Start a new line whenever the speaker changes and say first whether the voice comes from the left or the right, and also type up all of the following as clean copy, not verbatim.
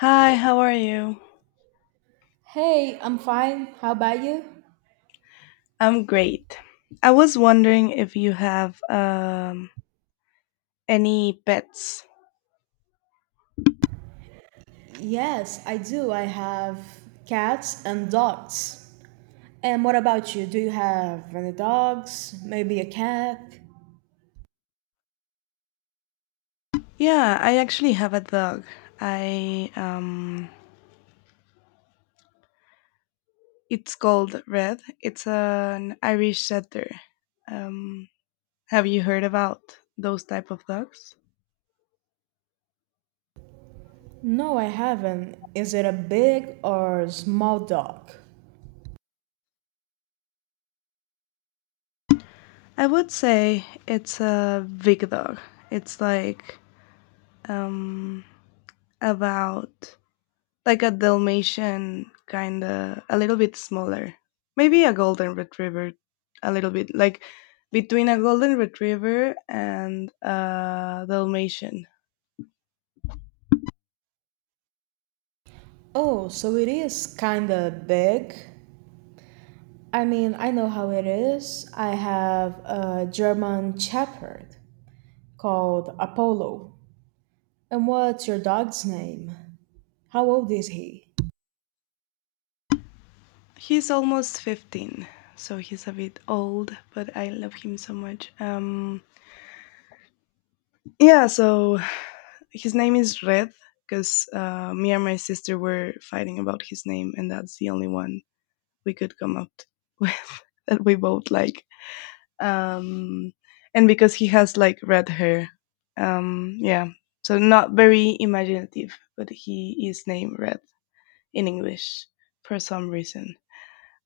left: Hi, how are you?
right: Hey, I'm fine. How about you?
left: I'm great. I was wondering if you have any pets.
right: Yes, I do. I have cats and dogs. And what about you? Do you have any dogs? Maybe a cat?
left: Yeah, I actually have a dog. I It's called Red. It's an Irish setter. Um, have you heard about those type of dogs?
right: No, I haven't. Is it a big or small dog?
left: I would say it's a big dog. It's like um, about like a Dalmatian, kind of a little bit smaller. Maybe a golden retriever, a little bit like between a golden retriever and a Dalmatian.
right: Oh, so it is kinda big. I mean, I know how it is. I have a German Shepherd called Apollo. And what's your dog's name? How old is he?
left: He's almost 15, so he's a bit old, but I love him so much. Yeah, so his name is Red because me and my sister were fighting about his name, and that's the only one we could with that we both like. um, and because he has like red hair. Yeah, so not very imaginative, but he is named Red in English for some reason.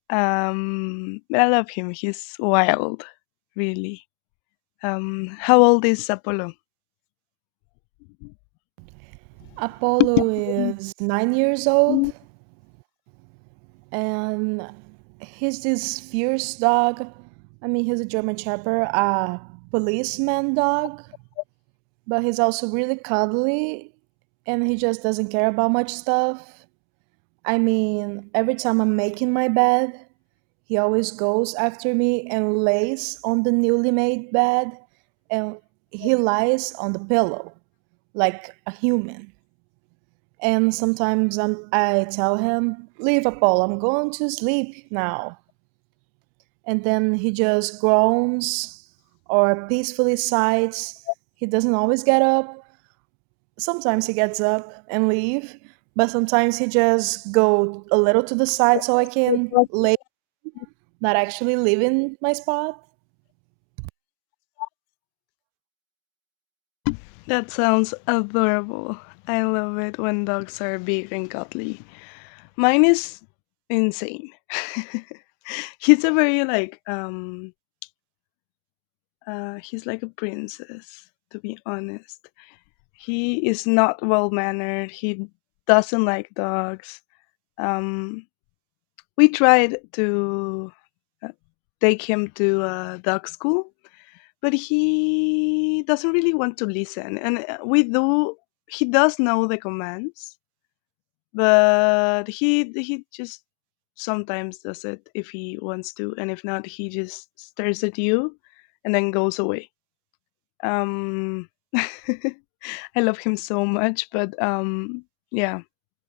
left: But I love him. He's wild, really. How old is Apollo?
right: Apollo is 9 years old and he's this fierce dog. I mean, he's a German Shepherd, a policeman dog, but he's also really cuddly and he just doesn't care about much stuff. I mean, every time I'm making my bed, he always goes after me and lays on the newly made bed and he lies on the pillow like a human. And sometimes I tell him, Liverpool, I'm going to sleep now. And then he just groans or peacefully sighs. He doesn't always get up. Sometimes he gets up and leave, but sometimes he just go a little to the side so I can lay, not actually leaving my spot.
left: That sounds adorable. I love it when dogs are big and cuddly. Mine is insane. He's a very He's like a princess, to be honest. He is not well mannered. He doesn't like dogs. Um, we tried to uh, take him to dog school, but he doesn't really want to listen. And we do. He does know the commands, but he just sometimes does it if he wants to, and if not, he just stares at you and then goes away. Um, I love him so much, but yeah,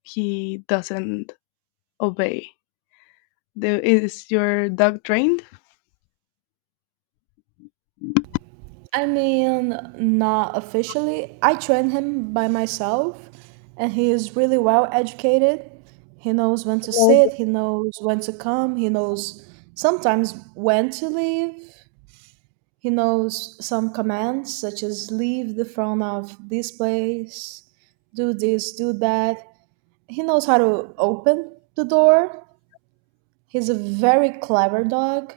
left: he doesn't obey. Is your dog trained?
right: I mean, not officially. I train him by myself, and he is really well educated. He knows when to
left: Yes.
right: sit, he knows when to come, he knows sometimes when to leave. He knows some commands, such as leave the front of this place, do this, do that. He knows how to open the door. He's a very clever dog.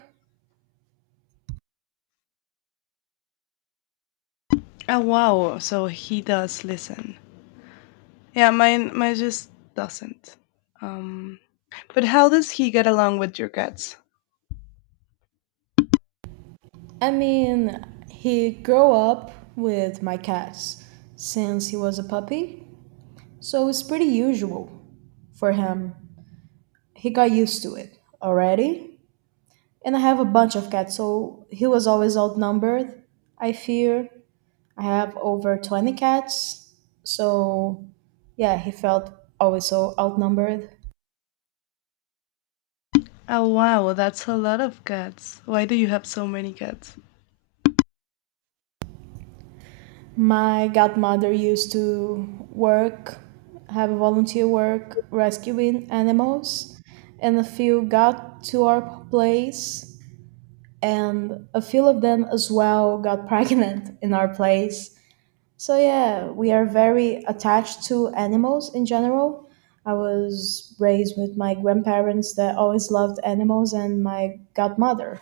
left: Oh wow! So he does listen. Yeah, mine just doesn't. Um, but how does he get along with your cats?
right: I mean, he grew up with my cats since he was a puppy, so it's pretty usual for him. He got used to it already. And I have a bunch of cats, so he was always outnumbered, I fear. I have over 20 cats, so yeah, he felt always so outnumbered.
left: Oh wow, that's a lot of cats. Why do you have so many cats?
right: My godmother used to work, have volunteer work rescuing animals, and a few got to our place, and a few of them as well got pregnant in our place. So, yeah, we are very attached to animals in general. I was raised with my grandparents that always loved animals and my godmother.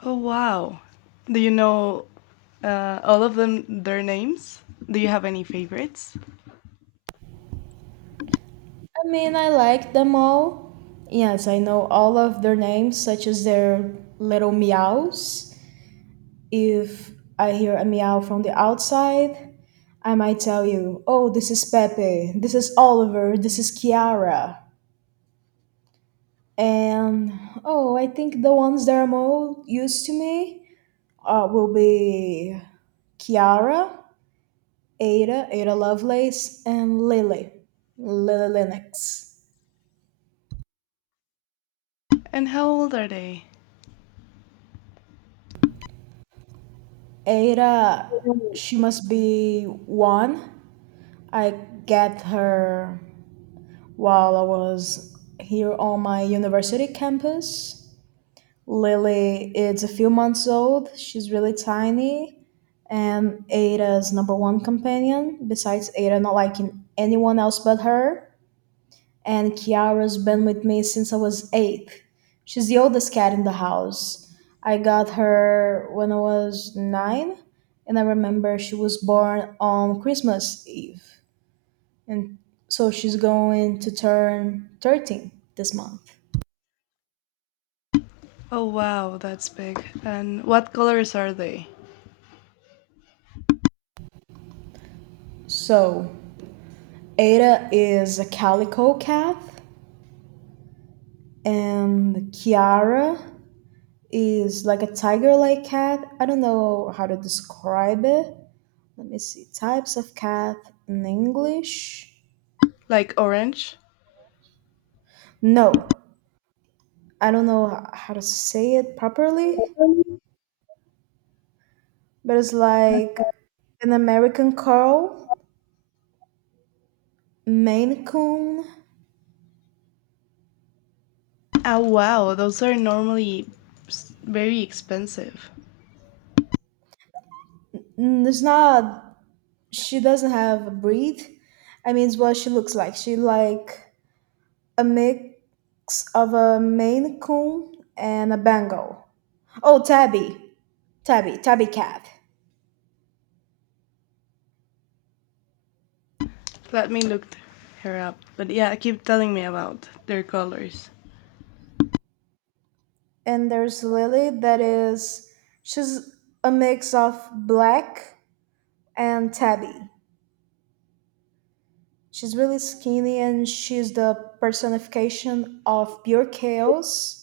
left: Oh wow! Do you know all of them their names? Do you have any favorites?
right: I mean, I like them all. Yes, I know all of their names, such as their little meows. If I hear a meow from the outside, I might tell you, oh, this is Pepe, this is Oliver, this is Kiara. And oh, I think the ones that are more used to me will be Kiara, Ada, Ada Lovelace, and Lily, Lily Linux.
left: And how old are they?
right: Ada, she must be one. I get her while I was here on my university campus. Lily is a few months old. She's really tiny. And Ada's number one companion, besides Ada not liking anyone else but her, and Kiara's been with me since I was eight. She's the oldest cat in the house. I got her when I was nine, and I remember she was born on Christmas Eve. And so she's going to turn 13 this month.
left: Oh wow, that's big. And what colors are they?
right: So Ada is a calico cat, and Kiara is like a tiger like cat. I don't know how to describe it. Let me see types of cat in English.
left: Like orange?
right: No, I don't know how to say it properly, but it's like an American curl, Maine coon.
left: Oh wow, those are normally very expensive.
right: Mm, it's not, she doesn't have a breed. I mean, it's what she looks like. She like a mix of a Maine coon and a bengal. Oh, tabby, tabby cat.
left: Let me look her up. But yeah, keep telling me about their colors.
right: And there's Lily that is, she's a mix of black and tabby. She's really skinny and she's the personification of pure chaos.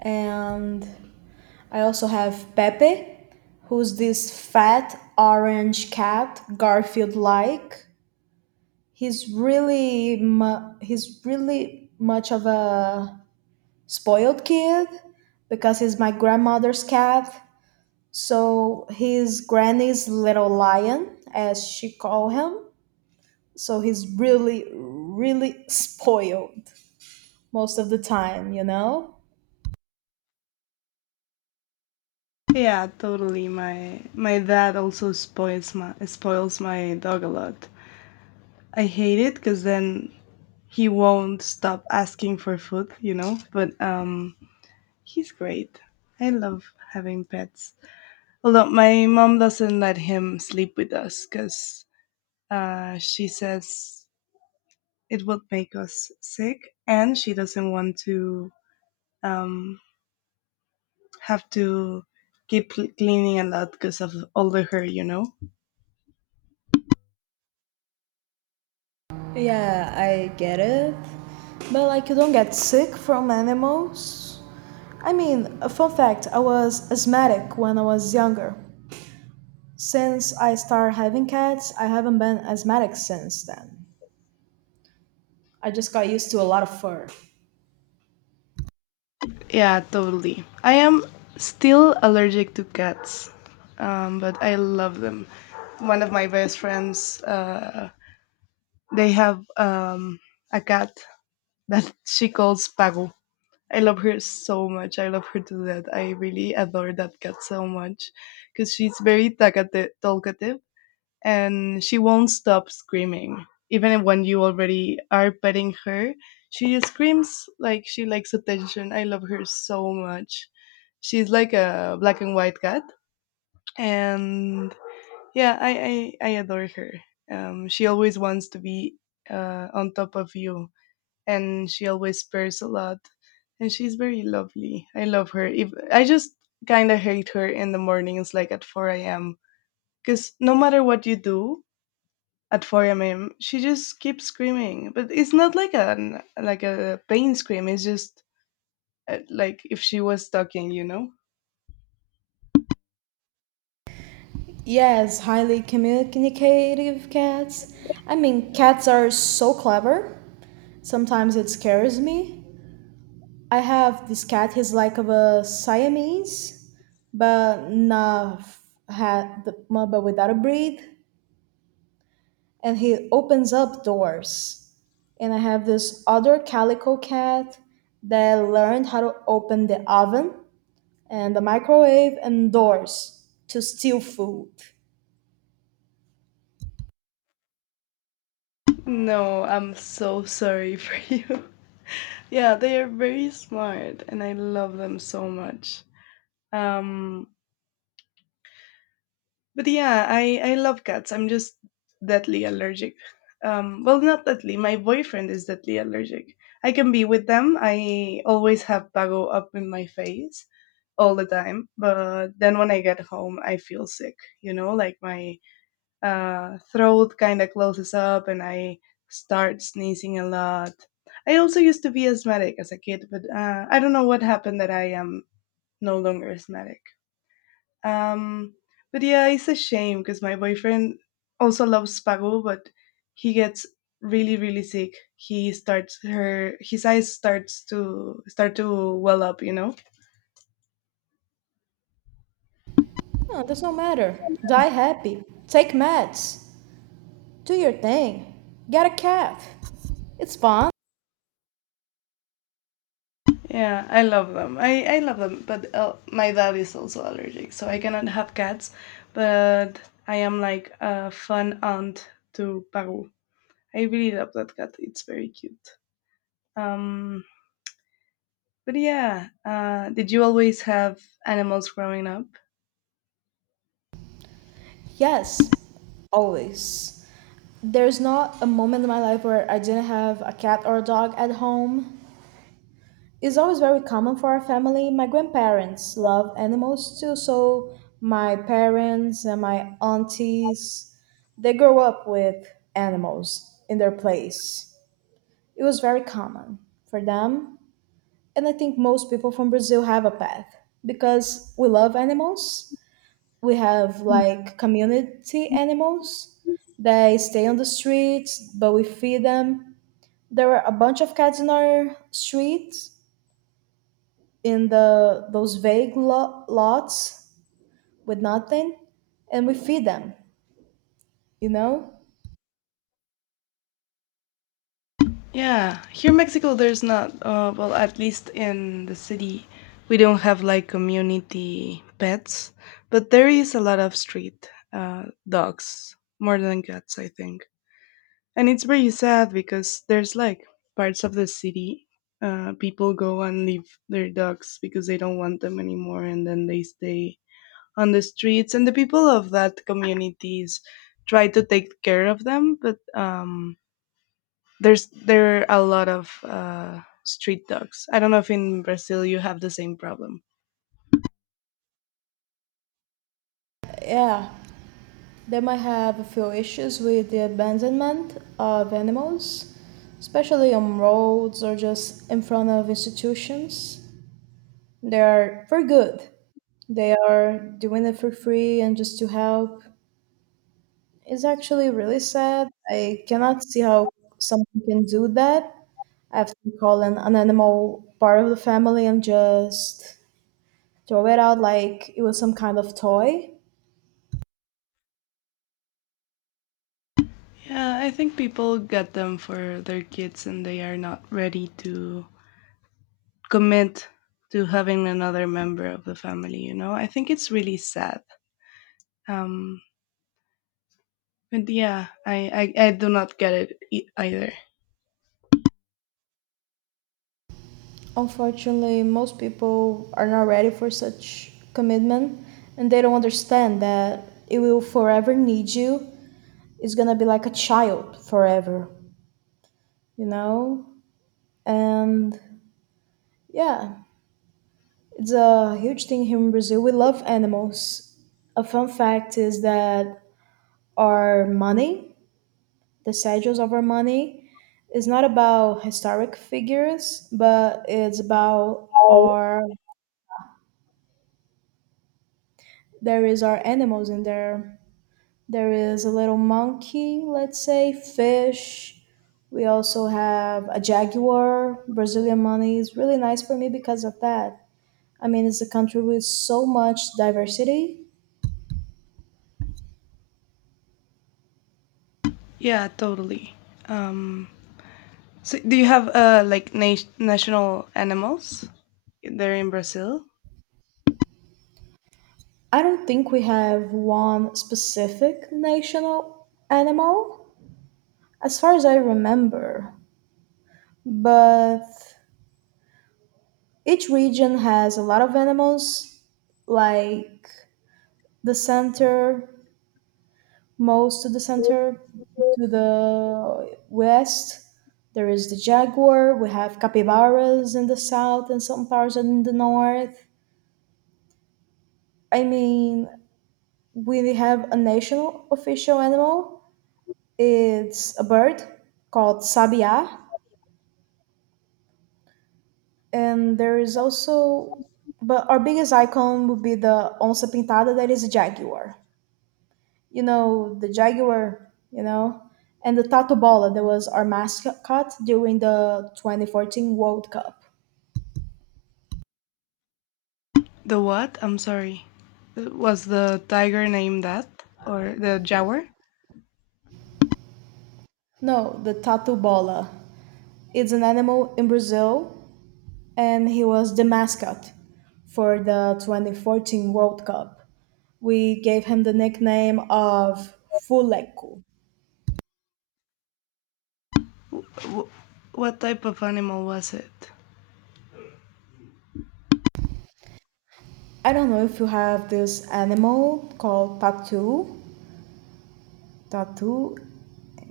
right: And I also have Pepe, who's this fat orange cat, Garfield like. He's really much of a spoiled kid because he's my grandmother's cat. So he's Granny's little lion, as she called him. So he's really, really spoiled most of the time, you know?
left: Yeah, totally. My dad also spoils my dog a lot. I hate it because then he won't stop asking for food. But he's great. I love having pets. Although my mom doesn't let him sleep with us because she says it would make us sick, and she doesn't want to um, have to keep cleaning a lot because of all the hair.
right: Yeah, I get it. But like, you don't get sick from animals. I mean, a fun fact, I was asthmatic when I was younger. Since I started having cats, I haven't been asthmatic since then. I just got used to a lot of fur.
left: Yeah, totally. I am still allergic to cats, but I love them. One of my best friends, they have a cat that she calls Pago. I love her so much. I love her to death. I really adore that cat so much because she's very talkative and she won't stop screaming. Even when you already are petting her, she just screams like she likes attention. I love her so much. She's like a black and white cat. And yeah, I adore her. She always wants to be on top of you and she always purrs a lot and she's very lovely. I love her. If I just kind of hate her in the mornings, like at 4 a.m, because no matter what you do at 4 a.m she just keeps screaming. But it's not like a like a pain scream. It's just like if she was talking,
right: Yes, highly communicative cats. I mean, cats are so clever. Sometimes it scares me. I have this cat, he's like of a Siamese, but not had but without a breed, and he opens up doors. And I have this other calico cat that learned how to open the oven and the microwave and doors to steal food.
left: no I'm so sorry for you. Yeah, they are very smart and I love them so much. um But yeah, I love cats. I'm just deathly allergic. Well, not deathly. My boyfriend is deathly allergic. I can be with them. I always have Pago up in my face all the time. But then when I get home, I feel sick. You know, like my throat kind of closes up, and I start sneezing a lot. I also used to be asthmatic as a kid, but I don't know what happened that I am no longer asthmatic. Um, but yeah, it's a shame because my boyfriend also loves Spago, but he gets really, really sick. He starts her His eyes start to well up,
right: No, it does not matter. Die happy. Take meds. Do your thing. Get a cab. It's fun.
left: Yeah, I love them. I love them, but my dad is also allergic, so I cannot have cats. But I am like a fun aunt to Paru. I really love that cat. It's very cute. Um, but yeah, did you always have animals growing up?
right: Yes, always. There's not a moment in my life where I didn't have a cat or a dog at home. It's always very common for our family. My grandparents love animals too, so my parents and my aunties, they grow up with animals in their place. It was very common for them. And I think most people from Brazil have a path because we love animals. We have like community animals. They stay on the streets, but we feed them. There were a bunch of cats in our streets, in the those vague lots with nothing, and we feed them. You know?
left: Yeah, here in Mexico, there's not, well, at least in the city, we don't have like community pets, but there is a lot of street dogs more than cats, I think. And it's very sad because there's like parts of the city, people go and leave their dogs because they don't want them anymore, and then they stay on the streets. And the people of that communities try to take care of them, but there are a lot of street dogs. I don't know if in Brazil you have the same problem.
right: Yeah. They might have a few issues with the abandonment of animals, especially on roads or just in front of institutions. They are for good. They are doing it for free and just to help. It's actually really sad. I cannot see how someone can do that after calling an animal part of the family and just throw it out like it was some kind of toy.
left: Yeah, I think people get them for their kids and they are not ready to commit to having another member of the family. You know, I think it's really sad. Um, but yeah, I do not get it either.
right: Unfortunately, most people are not ready for such commitment and they don't understand that it will forever need you. It's gonna be like a child forever, you know? And yeah, it's a huge thing here in Brazil. We love animals. A fun fact is that our money, the schedules of our money, is not about historic figures, but it's about our, there is our animals in there. There is a little monkey, let's say, fish. We also have a jaguar. Brazilian money is really nice for me because of that. I mean, it's a country with so much diversity.
left: Yeah, totally. Um, so do you have like national animals there in Brazil?
right: I don't think we have one specific national animal, as far as I remember. But each region has a lot of animals, like the center, most to the center to the west, there is the jaguar. We have capybaras in the south and some parts in the north. I mean, we have a national official animal. It's a bird called sabia. And there is also, but our biggest icon would be the onça pintada, that is a jaguar. You know, the Jaguar, you know, and the Tato Bola that was our mascot during the 2014 World Cup.
left: The what? I'm sorry. Was the tiger named that? Or the jaguar?
right: No, the Tato Bola. It's an animal in Brazil, and he was the mascot for the 2014 World Cup. We gave him the nickname of Fuleco.
left: W- what type of animal was it?
right: I don't know if you have this animal called tatu. Tatu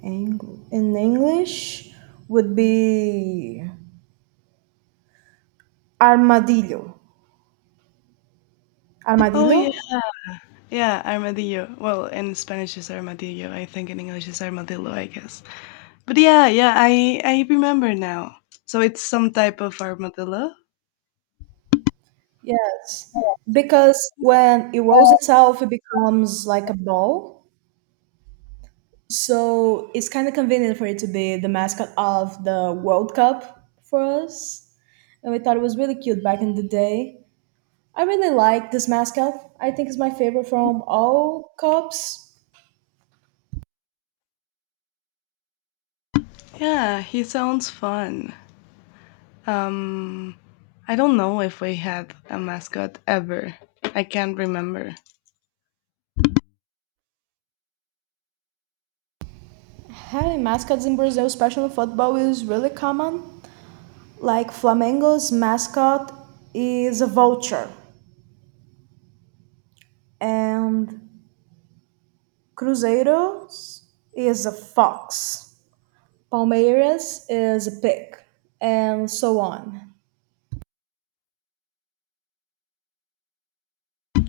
right: In English would be Armadillo.
left: Oh,
right: Armadillo?
left: yeah. Yeah, armadillo. Well, in Spanish is armadillo. I think in English is armadillo, I guess. But yeah, yeah, I remember now. So it's some type of armadillo?
right: Yes. Because when it rolls itself, it becomes like a ball. So it's kind of convenient for it to be the mascot of the World Cup for us. And we thought it was really cute back in the day. I really like this mascot. I think it's my favorite from all cups.
left: Yeah, he sounds fun. Um, I don't know if we had a mascot ever. I can't remember.
right: Having mascots in Brazil, especially in football, is really common. Like Flamengo's mascot is a vulture. And Cruzeiros is a fox, Palmeiras is a pig, and so on.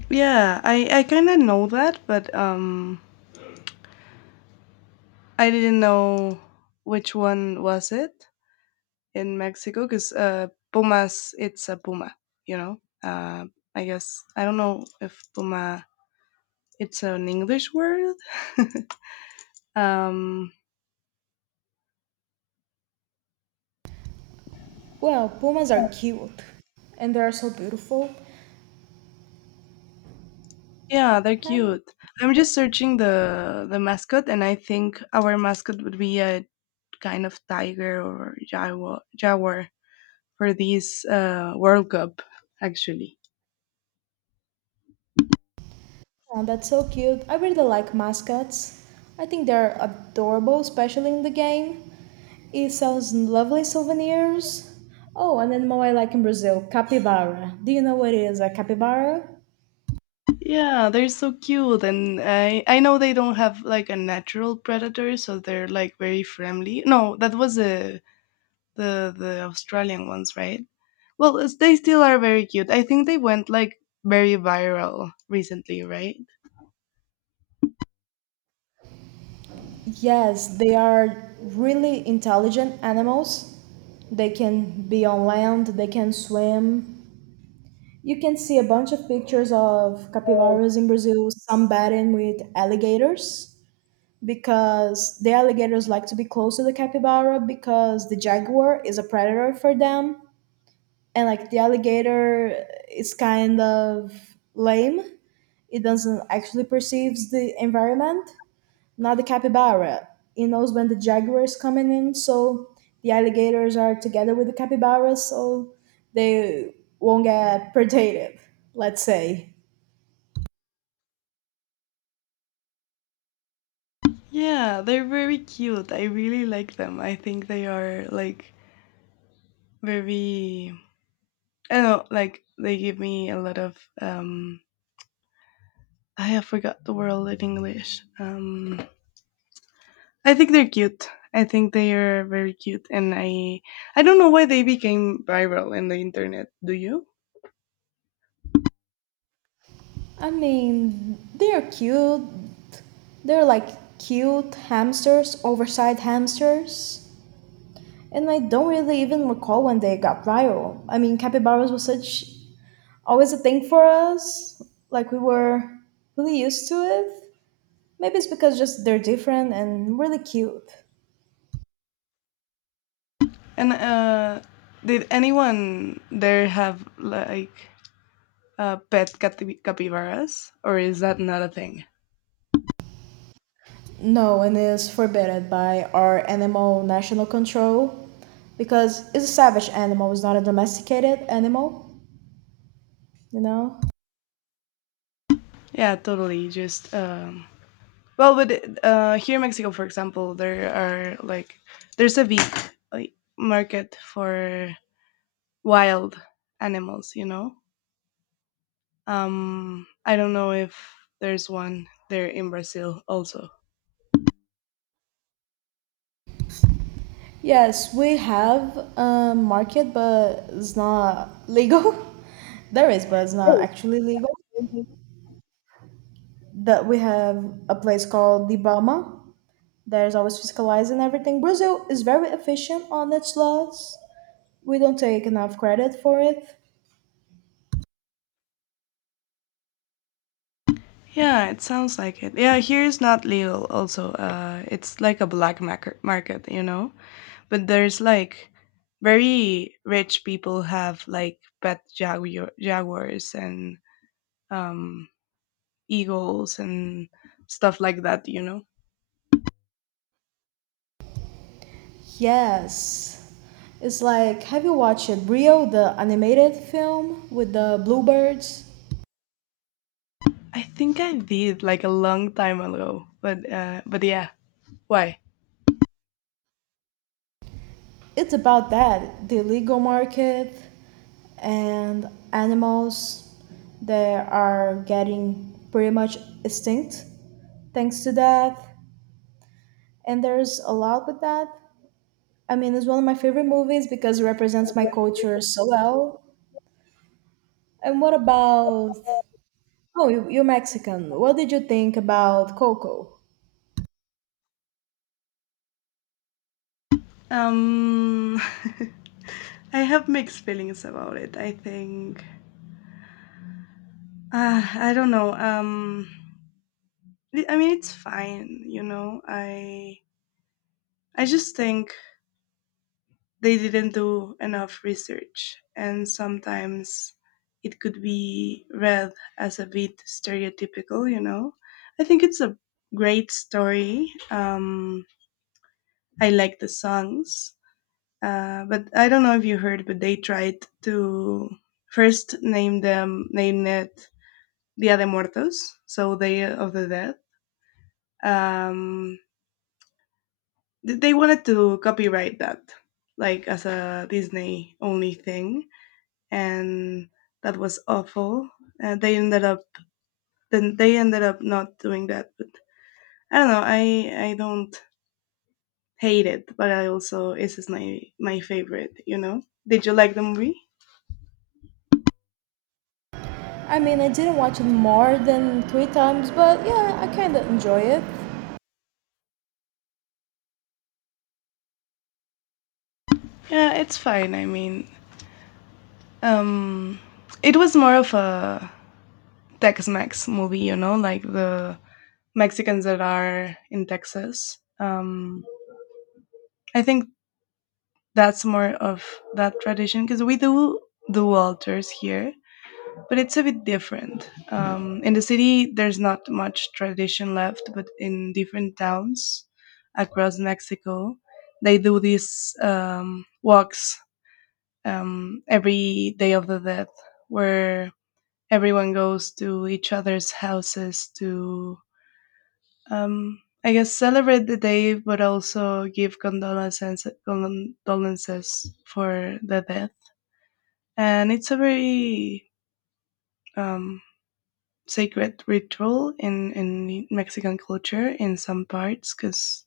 left: Yeah, I kind of know that, but I didn't know which one was it in Mexico because Pumas, it's a Puma, you know. Uh, I guess I don't know if Puma it's an English word. um,
right: Well, pumas are cute, and they are so beautiful.
left: yeah, they're
right: Have-
left: cute. I'm just searching the mascot, and I think our mascot would be a kind of tiger or jaguar for this World Cup, actually.
right: oh, that's so cute. I really like mascots. I think they're adorable, especially in the game. It sells lovely souvenirs. Oh, an animal I like in Brazil, capybara. Do you know what is a capybara?
left: Yeah, they're so cute, and I know they don't have like a natural predator, so they're like very friendly. No, that was the the Australian ones, right? Well, it's- they still are very cute. I think they went like very viral recently, right?
right: Yes, they are really intelligent animals. They can be on land, they can swim. You can see a bunch of pictures of capybaras in Brazil, some batting with alligators because the alligators like to be close to the capybara because the jaguar is a predator for them. And like the alligator is kind of lame, it doesn't actually perceives the environment, not the capybara. It knows when the jaguar is coming in, so the alligators are together with the capybaras, so they won't get predated, let's say.
left: Yeah, they're very cute. I really like them. I think they are like very. I don't know, like they give me a lot of I have forgot the word in English. I think they're cute. I think they are very cute, and I don't know why they became viral in the internet. Do you?
right: I mean, they're cute. They're like cute hamsters, oversized hamsters. And I don't really even recall when they got viral. I mean, capybaras was such always a thing for us. Like we were really used to it. Maybe it's because just they're different and really cute.
left: And did anyone there have like pet capybaras, or is that not a thing?
right: No, and is forbidden by our animal national control because it's a savage animal, it's not a domesticated animal, you know?
left: Yeah, totally. Just well, but here in Mexico, for example, there are like there's a big like, market for wild animals. You know, I don't know if there's one there in Brazil also.
right: Yes, we have a market, but it's not legal. There is, but it's not actually legal. That we have a place called the Bama. There's always fiscalizing everything. Brazil is very efficient on its laws. We don't take enough credit for it.
left: Yeah, it sounds like it. Yeah, here is not legal. Also, it's like a black market, you know. But there's like very rich people have like pet jaguars and um eagles and stuff like that.
right: Yes. It's like, have you watched Rio, the animated film with the bluebirds?
left: I think I did, like, a long time ago, but yeah, why?
right: It's about that the illegal market and animals that are getting pretty much extinct thanks to that. And there's a lot with that. I mean, it's one of my favorite movies because it represents my culture so well. And what about, oh, you're Mexican. What did you think about Coco?
left: um I have mixed feelings about it. I think I don't know. I mean it's fine, you know. I just think they didn't do enough research, and sometimes it could be read as a bit stereotypical, you know. I think it's a great story. I like the songs, but I don't know if you heard, but they tried to first name it Dia de Muertos, so Day of the Dead. Um, they wanted to copyright that, like as a Disney only thing, and that was awful. And they ended up Then they ended up not doing that. But I don't know. I don't hate it, but I also this is my favorite. You know. Did you like the movie?
right: I mean, I didn't watch it more than three times, but yeah, I kind of enjoy it.
left: Yeah, it's fine. I mean, um, it was more of a Tex-Mex movie. You know, like the Mexicans that are in Texas. I think that's more of that tradition because we do do altars here but it's a bit different. In the city, there's not much tradition left, but in different towns across Mexico, they do these walks every day of the dead, where everyone goes to each other's houses to, I guess, celebrate the day, but also give condolences for the death. And it's a very um, sacred ritual in Mexican culture in some parts because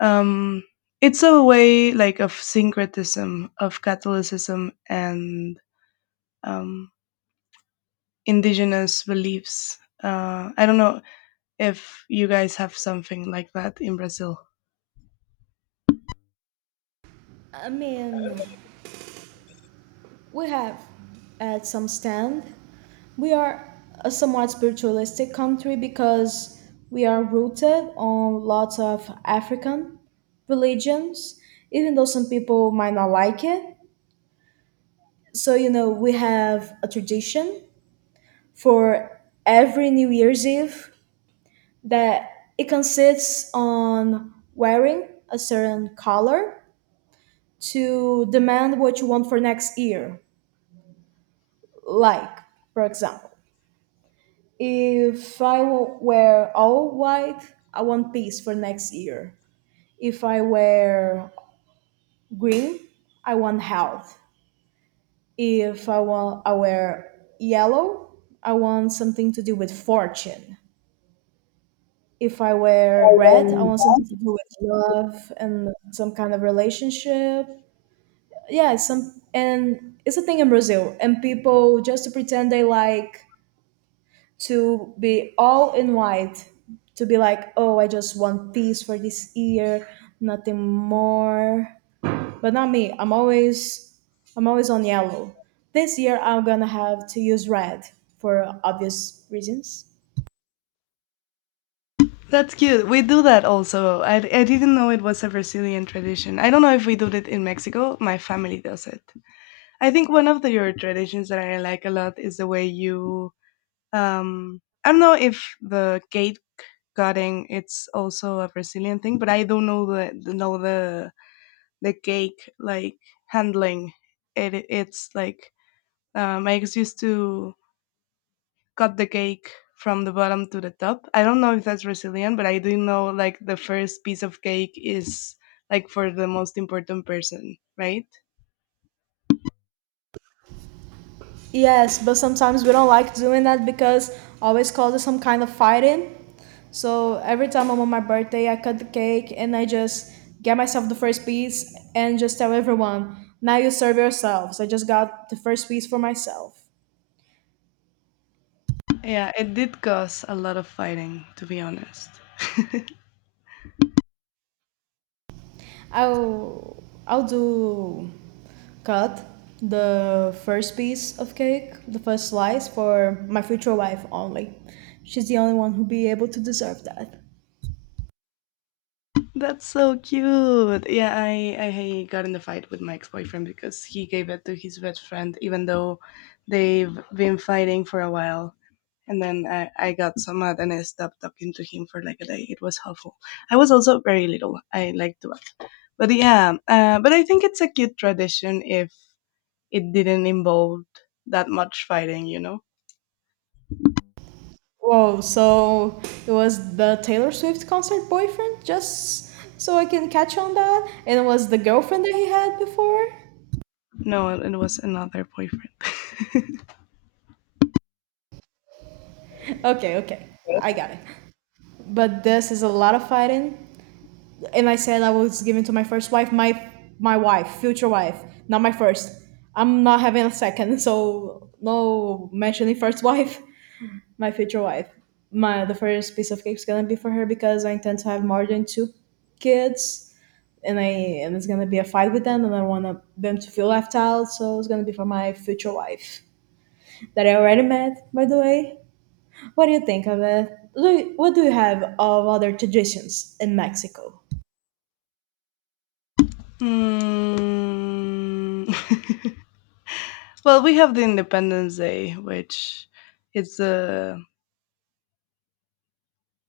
left: um, it's a way like of syncretism of Catholicism and um, indigenous beliefs. I don't know if you guys have something like that in Brazil.
right: I mean, we have at some stand, we are a somewhat spiritualistic country because we are rooted on lots of African religions, even though some people might not like it. So, you know, we have a tradition for every New Year's Eve that it consists on wearing a certain color to demand what you want for next year. Like, for example, if I wear all white, I want peace for next year. If I wear green, I want health. If I wear yellow, I want something to do with fortune. If I wear red, I want something to do with love and some kind of relationship. Yeah, it's some and it's a thing in Brazil, and people just to pretend they like to be all in white to be like, oh, I just want peace for this year, nothing more. But not me, I'm always, I'm always on yellow. This year I'm gonna have to use red for obvious reasons.
left: That's cute. We do that also. I didn't know it was a Brazilian tradition. I don't know if we do it in Mexico. My family does it. I think one of the your traditions that I like a lot is the way you I don't know if the gate cutting, it's also a Brazilian thing, but I don't know the the cake, like, handling, it's like, I used to cut the cake from the bottom to the top. I don't know if that's Brazilian, but I do know, like, the first piece of cake is like for the most important person, right?
right: Yes, but sometimes we don't like doing that because always causes some kind of fighting. So every time I'm on my birthday, I cut the cake and I just get myself the first piece and just tell everyone, now you serve yourselves. I just got the first piece for myself.
left: Yeah, it did cause a lot of fighting, to be honest.
right: I'll I'll do cut the first piece of cake, the first slice for my future wife only. She's the only one who be able to deserve that.
left: That's so cute. Yeah, I got in a fight with my ex boyfriend because he gave it to his best friend, even though they've been fighting for a while. And then I got so mad and I stopped talking to him for like a day. It was awful. I was also very little. I like to, but yeah. But I think it's a cute tradition if it didn't involve that much fighting. You know?
right: Whoa, so it was the Taylor Swift concert boyfriend, just so I can catch on that? And it was the girlfriend that he had before?
left: No, it was another boyfriend.
right: Okay, okay, I got it. But this is a lot of fighting. And I said I was given to my first wife, my future wife, not my first. I'm not having a second, so no mentioning first wife, my future wife. My the first piece of cake is gonna be for her because I intend to have more than two kids, and I and it's gonna be a fight with them, and I want them to feel left out. So it's gonna be for my future wife that I already met, by the way. What do you think of it? What do you have of other traditions in Mexico?
left: Hmm. Well, we have the Independence Day, which it's a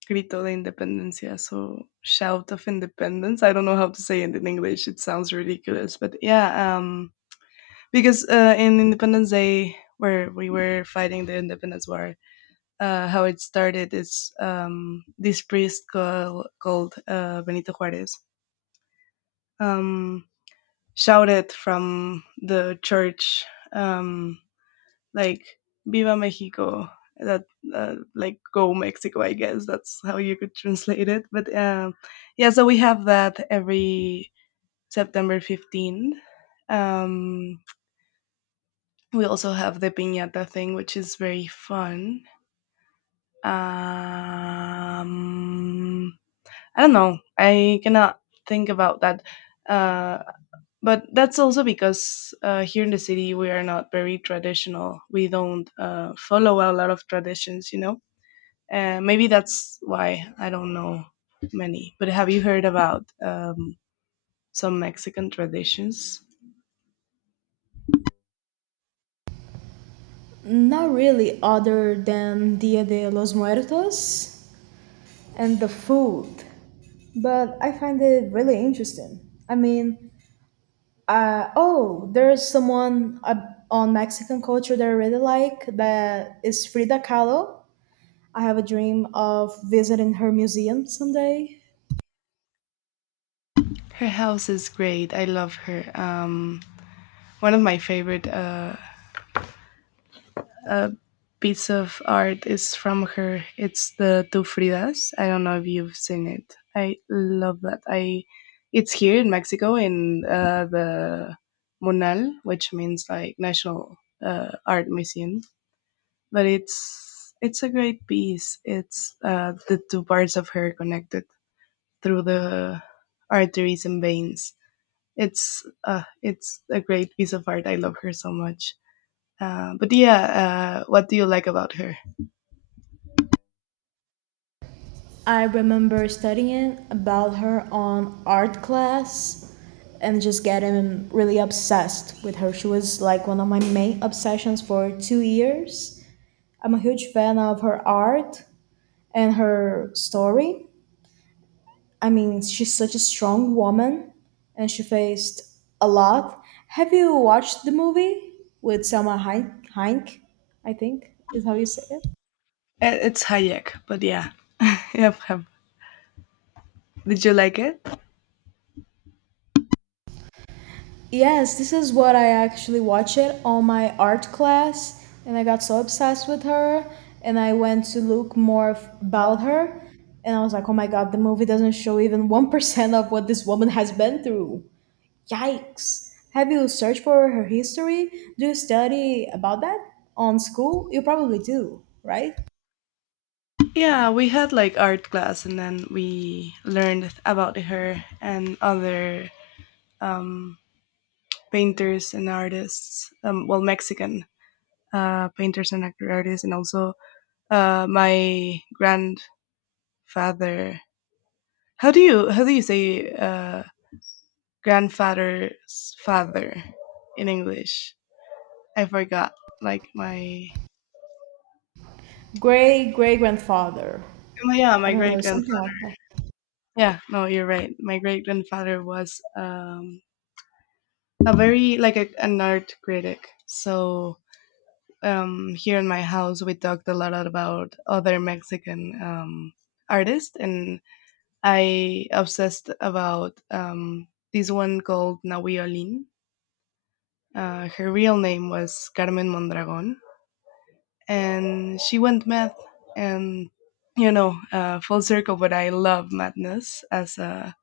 left: Grito de Independencia, so shout of independence. I don't know how to say it in English. It sounds ridiculous, but yeah, because in Independence Day, where we were fighting the Independence War, how it started is, this priest called Benito Juarez um, shouted from the church, um, like, Viva Mexico. That, like, go Mexico, I guess that's how you could translate it. But yeah, so we have that every September 15th. Um, we also have the piñata thing, which is very fun. Um, I don't know. I cannot think about that. Uh, but that's also because, here in the city we are not very traditional. We don't, follow a lot of traditions, you know. And maybe that's why I don't know many. But have you heard about some Mexican traditions?
right: Not really, other than Dia de los Muertos and the food, but I find it really interesting. I mean, oh, there's someone on Mexican culture that I really like that is Frida Kahlo. I have a dream of visiting her museum someday.
left: Her house is great. I love her. One of my favorite uh, piece of art is from her. It's the Tu Fridas. I don't know if you've seen it. I love that. I It's here in Mexico in, the Monal, which means like National Art Museum, but it's a great piece. It's, the two parts of her connected through the arteries and veins. It's, it's a great piece of art. I love her so much. But yeah, what do you like about her?
right: I remember studying about her on art class and just getting really obsessed with her. She was like one of my main obsessions for 2 years. I'm a huge fan of her art and her story. I mean, she's such a strong woman and she faced a lot. Have you watched the movie with Selma Hank? Hank, I think is how you say it.
left: It's Hayek, but yeah, yep, yep. Did you like it?
right: Yes, this is what I actually watched it on my art class, and I got so obsessed with her, and I went to look more about her, and I was like, oh my god, the movie doesn't show even 1% of what this woman has been through. Yikes. Have you searched for her history? Do you study about that on school? You probably do, right?
left: Yeah, we had like art class, and then we learned about her and other um, painters and artists. Well, Mexican painters and artists, and also my grandfather. How do you say, grandfather's father in English? I forgot. Like my—
right: Great great grandfather.
left: Oh yeah,
right: I
left: my
right: don't
left: great
right: know, something
left: grandfather.
right: like
left: Yeah, no, you're right. My great grandfather was, a very like an art critic. So here in my house, we talked a lot about other Mexican, artists, and I obsessed about, this one called Nawi Olin. Her real name was Carmen Mondragon, and she went mad, and, you know, full circle. But I love madness as a—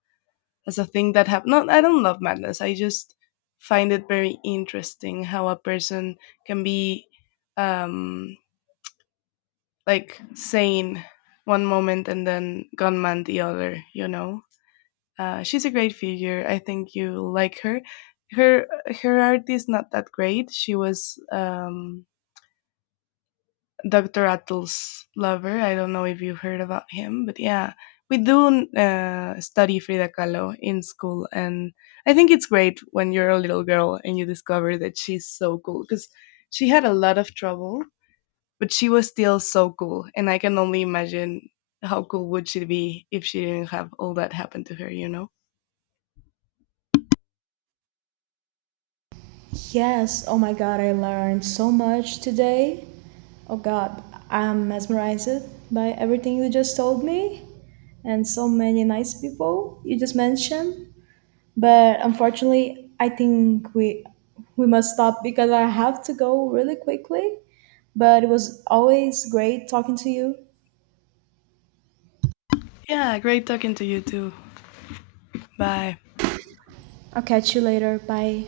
left: as a thing that happened. No, I don't love madness. I just find it very interesting how a person can be, um, like, sane one moment and then gone mad the other, you know. She's a great figure. I think you like her. Her Her art is not that great. She was, Dr. Attle's lover. I don't know if you've heard about him, but yeah, we do, study Frida Kahlo in school, and I think it's great when you're a little girl and you discover that she's so cool because she had a lot of trouble, but she was still so cool, and I can only imagine how cool would she be if she didn't have all that happen to her, you know?
right: yes, oh my god, I learned so much today. Oh god, I'm mesmerized by everything you just told me and so many nice people you just mentioned. But unfortunately, I think we must stop because I have to go really quickly. But it was always great talking to you.
left: Yeah, great talking to you too. Bye.
right: I'll catch you later. Bye.